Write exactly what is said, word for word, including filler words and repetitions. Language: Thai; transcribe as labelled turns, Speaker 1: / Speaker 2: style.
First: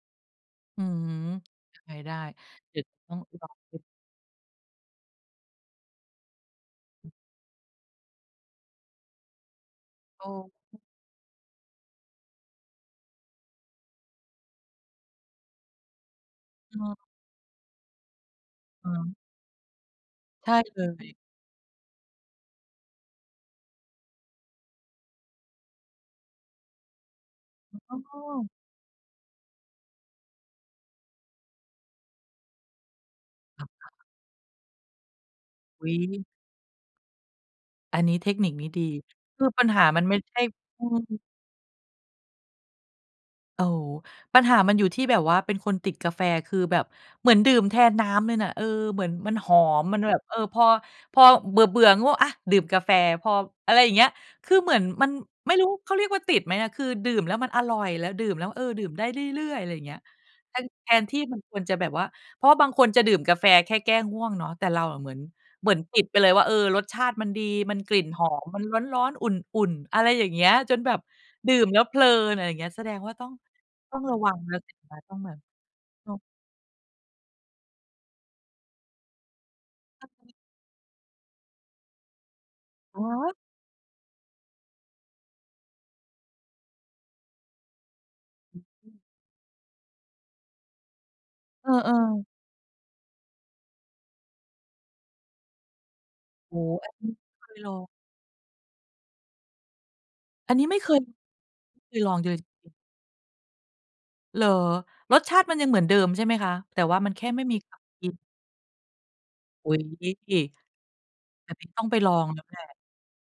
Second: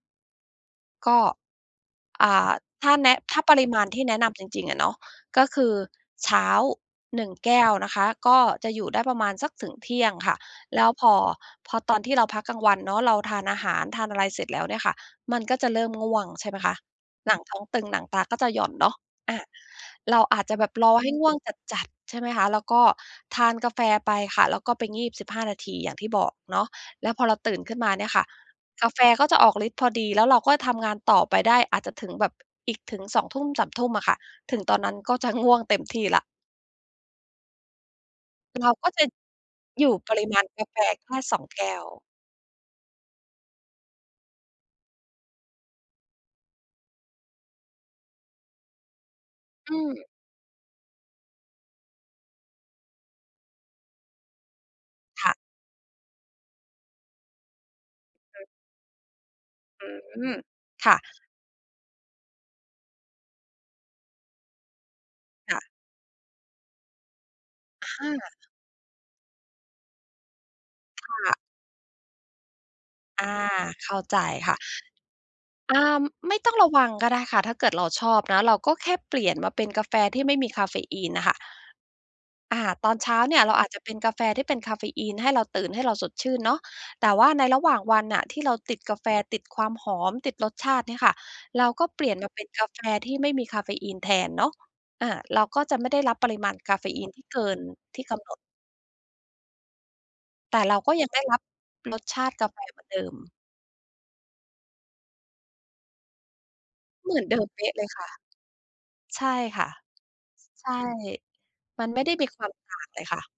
Speaker 1: อืม
Speaker 2: ก็
Speaker 1: ยังไงได้
Speaker 2: อ่า
Speaker 1: เดี๋ย
Speaker 2: ถ
Speaker 1: ว
Speaker 2: ้
Speaker 1: จะ
Speaker 2: าแน
Speaker 1: ต้อ
Speaker 2: ะ
Speaker 1: ง
Speaker 2: ถ้า
Speaker 1: ลอ
Speaker 2: ป
Speaker 1: ง
Speaker 2: ริ
Speaker 1: ด
Speaker 2: ม
Speaker 1: ู
Speaker 2: าณที่แนะนำจริง ๆ อะเนาะ ก็คือเช้า หนึ่ง แก้วนะคะ ก็จะอยู่ได้ประมาณสักถึงเที่ยง
Speaker 1: เ
Speaker 2: ค่ะ
Speaker 1: ออ
Speaker 2: แล้วพอ พอตอนที่เราพักกลางวันเนาะ เราทานอาหารทานอะไรเสร็จแล้วเนี่ยค่ะ มันก็จะเริ่มง่วง ใช่ไหมคะ
Speaker 1: เออ
Speaker 2: หนังท้องตึงหนังตาก็จะหย่อน
Speaker 1: อ
Speaker 2: เน
Speaker 1: ่
Speaker 2: าะ
Speaker 1: า
Speaker 2: อา เราอา
Speaker 1: ใ
Speaker 2: จ
Speaker 1: ช
Speaker 2: จ
Speaker 1: ่
Speaker 2: ะแบบ
Speaker 1: เล
Speaker 2: รอให้
Speaker 1: ย
Speaker 2: ง่วงจัด ๆ ใช่ไหมคะ แล้วก็ทานกาแฟไปค่ะ แล้วก็ไปงีบ สิบห้า นาที อย่างที่บอกเนาะ แล้วพอเราตื่นขึ้นมาเนี่ย
Speaker 1: อ๋
Speaker 2: ค่ะ
Speaker 1: อ
Speaker 2: กาแฟเขาจะออกฤทธิ์พอดี แล้วเราก็ทำงานต่อไปได้ อาจจะถึงแบบ อีกถึง สองทุ่มสามทุ่ม อะค่ะ ถึงตอนนั้นก็จะง่วงเต็
Speaker 1: อ
Speaker 2: ม
Speaker 1: ุ๊
Speaker 2: ที่แล
Speaker 1: ย
Speaker 2: ้ว
Speaker 1: อันนี้เทคนิคน
Speaker 2: เ
Speaker 1: ี
Speaker 2: ร
Speaker 1: ้
Speaker 2: า
Speaker 1: ดี
Speaker 2: ก็จะ
Speaker 1: คือปัญห
Speaker 2: อ
Speaker 1: า
Speaker 2: ยู่
Speaker 1: มันไ
Speaker 2: ป
Speaker 1: ม่
Speaker 2: ริ
Speaker 1: ใช
Speaker 2: ม
Speaker 1: ่
Speaker 2: าณกาแฟ
Speaker 1: อื
Speaker 2: แค่
Speaker 1: ม
Speaker 2: สอง แก้ว
Speaker 1: โอ้โฮ ปัญหามันอยู่ที่แบบว่าเป็นคนติดกาแฟ คือแบบเหมือนดื่มแทนน้ำเลยน่ะ เออ เหมือนมันหอ
Speaker 2: อื
Speaker 1: ม มัน
Speaker 2: ม
Speaker 1: อะแบบ เออ พอ พอเบื่อ ๆ ง่วง อา ดื่มกาแฟ พอ อะไรอย่างเงี้ย คือเหมือนมัน
Speaker 2: ค่ะ
Speaker 1: ไม่รู้เขาเรียกว่าติดไหมอะ คือดื่มแล้วมันอร่อย แล้วดื่มแล้ว เออ ดื่มได้เรื่อย ๆ อะไรอย่างเงี้ย
Speaker 2: อือ
Speaker 1: แทน แท
Speaker 2: ค่ะ
Speaker 1: นที่มันควรจะแบบว่า เพราะว่าบางคนจะดื่มกาแฟแค่แก้ง่วงเนาะ แต่เราอะเหมือน
Speaker 2: ค่ะ
Speaker 1: เหมือนติดไปเลยว่า เออ รสชาติมันดี มัน
Speaker 2: อ
Speaker 1: ก
Speaker 2: ะ
Speaker 1: ลิ
Speaker 2: ฮ
Speaker 1: ่นหอม
Speaker 2: ะ
Speaker 1: มันร้อน ๆ อุ่น ๆ อะไรอย่างเงี้ย จนแบบ
Speaker 2: ค่ะ
Speaker 1: ดื่มแล้วเพลิน อะไรอย่างเงี้ย แสดงว่า
Speaker 2: อ
Speaker 1: ต้
Speaker 2: า
Speaker 1: อง
Speaker 2: เข้
Speaker 1: ต้
Speaker 2: า
Speaker 1: องร
Speaker 2: ใจ
Speaker 1: ะวัง
Speaker 2: ค
Speaker 1: แล
Speaker 2: ่
Speaker 1: ้
Speaker 2: ะ
Speaker 1: ว ติดไหมต้องมา
Speaker 2: อา ไม่ต้องระวังก็ได้ค่ะ ถ้าเกิดเราชอบนะ เราก็แค่เปลี่ยนมาเป็นกาแฟ
Speaker 1: อะ
Speaker 2: ที
Speaker 1: ฮ
Speaker 2: ่ไม
Speaker 1: ะ
Speaker 2: ่มีกาเฟอีนน่ะค่ะ อา ตอน
Speaker 1: ฮ
Speaker 2: เช้า
Speaker 1: ะ!
Speaker 2: เนี่ย เราอาจจะเป็นกาแฟที่เป็นกาเฟอีน ให้เราตื่น ให้เราสดชื่นเนาะ แต่ว่าในระหว่างวันน่ะ ที่เรา
Speaker 1: อ
Speaker 2: ติด
Speaker 1: ื
Speaker 2: ก
Speaker 1: ม
Speaker 2: าแฟ ติดความหอม ติดรสชาติเนี่ยค่ะ เร
Speaker 1: เอ
Speaker 2: า
Speaker 1: อ
Speaker 2: ก็เปลี่ยน
Speaker 1: ๆ
Speaker 2: มาเป็นกาแฟ ที่ไม่มีกาเฟอีนแทนเนาะ อา เราก็จะไม่ได้รับปริมา
Speaker 1: โอ
Speaker 2: ณ
Speaker 1: ้โ
Speaker 2: ก
Speaker 1: ฮ
Speaker 2: าเฟ
Speaker 1: อัน
Speaker 2: อ
Speaker 1: น
Speaker 2: ี
Speaker 1: ี
Speaker 2: น
Speaker 1: ้
Speaker 2: ที่เก
Speaker 1: ค
Speaker 2: ิ
Speaker 1: ือ
Speaker 2: น
Speaker 1: เรา
Speaker 2: ที่กำหนด
Speaker 1: อั
Speaker 2: แต
Speaker 1: นน
Speaker 2: ่
Speaker 1: ี้
Speaker 2: เ
Speaker 1: ไ
Speaker 2: ร
Speaker 1: ม
Speaker 2: า
Speaker 1: ่เค
Speaker 2: ก็
Speaker 1: ย
Speaker 2: ยังได้รับ
Speaker 1: ไม่เค
Speaker 2: ร
Speaker 1: ย
Speaker 2: ส
Speaker 1: ลอ
Speaker 2: ช
Speaker 1: งเ
Speaker 2: า
Speaker 1: ล
Speaker 2: ติ
Speaker 1: ย
Speaker 2: กาแฟ
Speaker 1: จริง ๆ
Speaker 2: เหมือนเดิม
Speaker 1: เหรอ? รสชาติมันยังเหมือนเดิมใช่ไหมคะ? แต่ว่าม
Speaker 2: เ
Speaker 1: ั
Speaker 2: หม
Speaker 1: น
Speaker 2: ื
Speaker 1: แค
Speaker 2: อน
Speaker 1: ่
Speaker 2: เด
Speaker 1: ไ
Speaker 2: ิ
Speaker 1: ม่
Speaker 2: ม
Speaker 1: มี
Speaker 2: เป๊
Speaker 1: ก
Speaker 2: ะ
Speaker 1: า
Speaker 2: เล
Speaker 1: เฟ
Speaker 2: ยค
Speaker 1: อ
Speaker 2: ่
Speaker 1: ี
Speaker 2: ะ
Speaker 1: น
Speaker 2: ใช่ค่
Speaker 1: อ
Speaker 2: ะ
Speaker 1: ุ๊ย
Speaker 2: ใช่
Speaker 1: แบบนี้ต้
Speaker 2: ม
Speaker 1: อ
Speaker 2: ั
Speaker 1: ง
Speaker 2: น
Speaker 1: ไป
Speaker 2: ไม่
Speaker 1: ล
Speaker 2: ได้
Speaker 1: อ
Speaker 2: มี
Speaker 1: งแ
Speaker 2: ค
Speaker 1: ล้
Speaker 2: ว
Speaker 1: ว
Speaker 2: าม
Speaker 1: แหล
Speaker 2: ต
Speaker 1: ะ
Speaker 2: ่างเลยค่ะ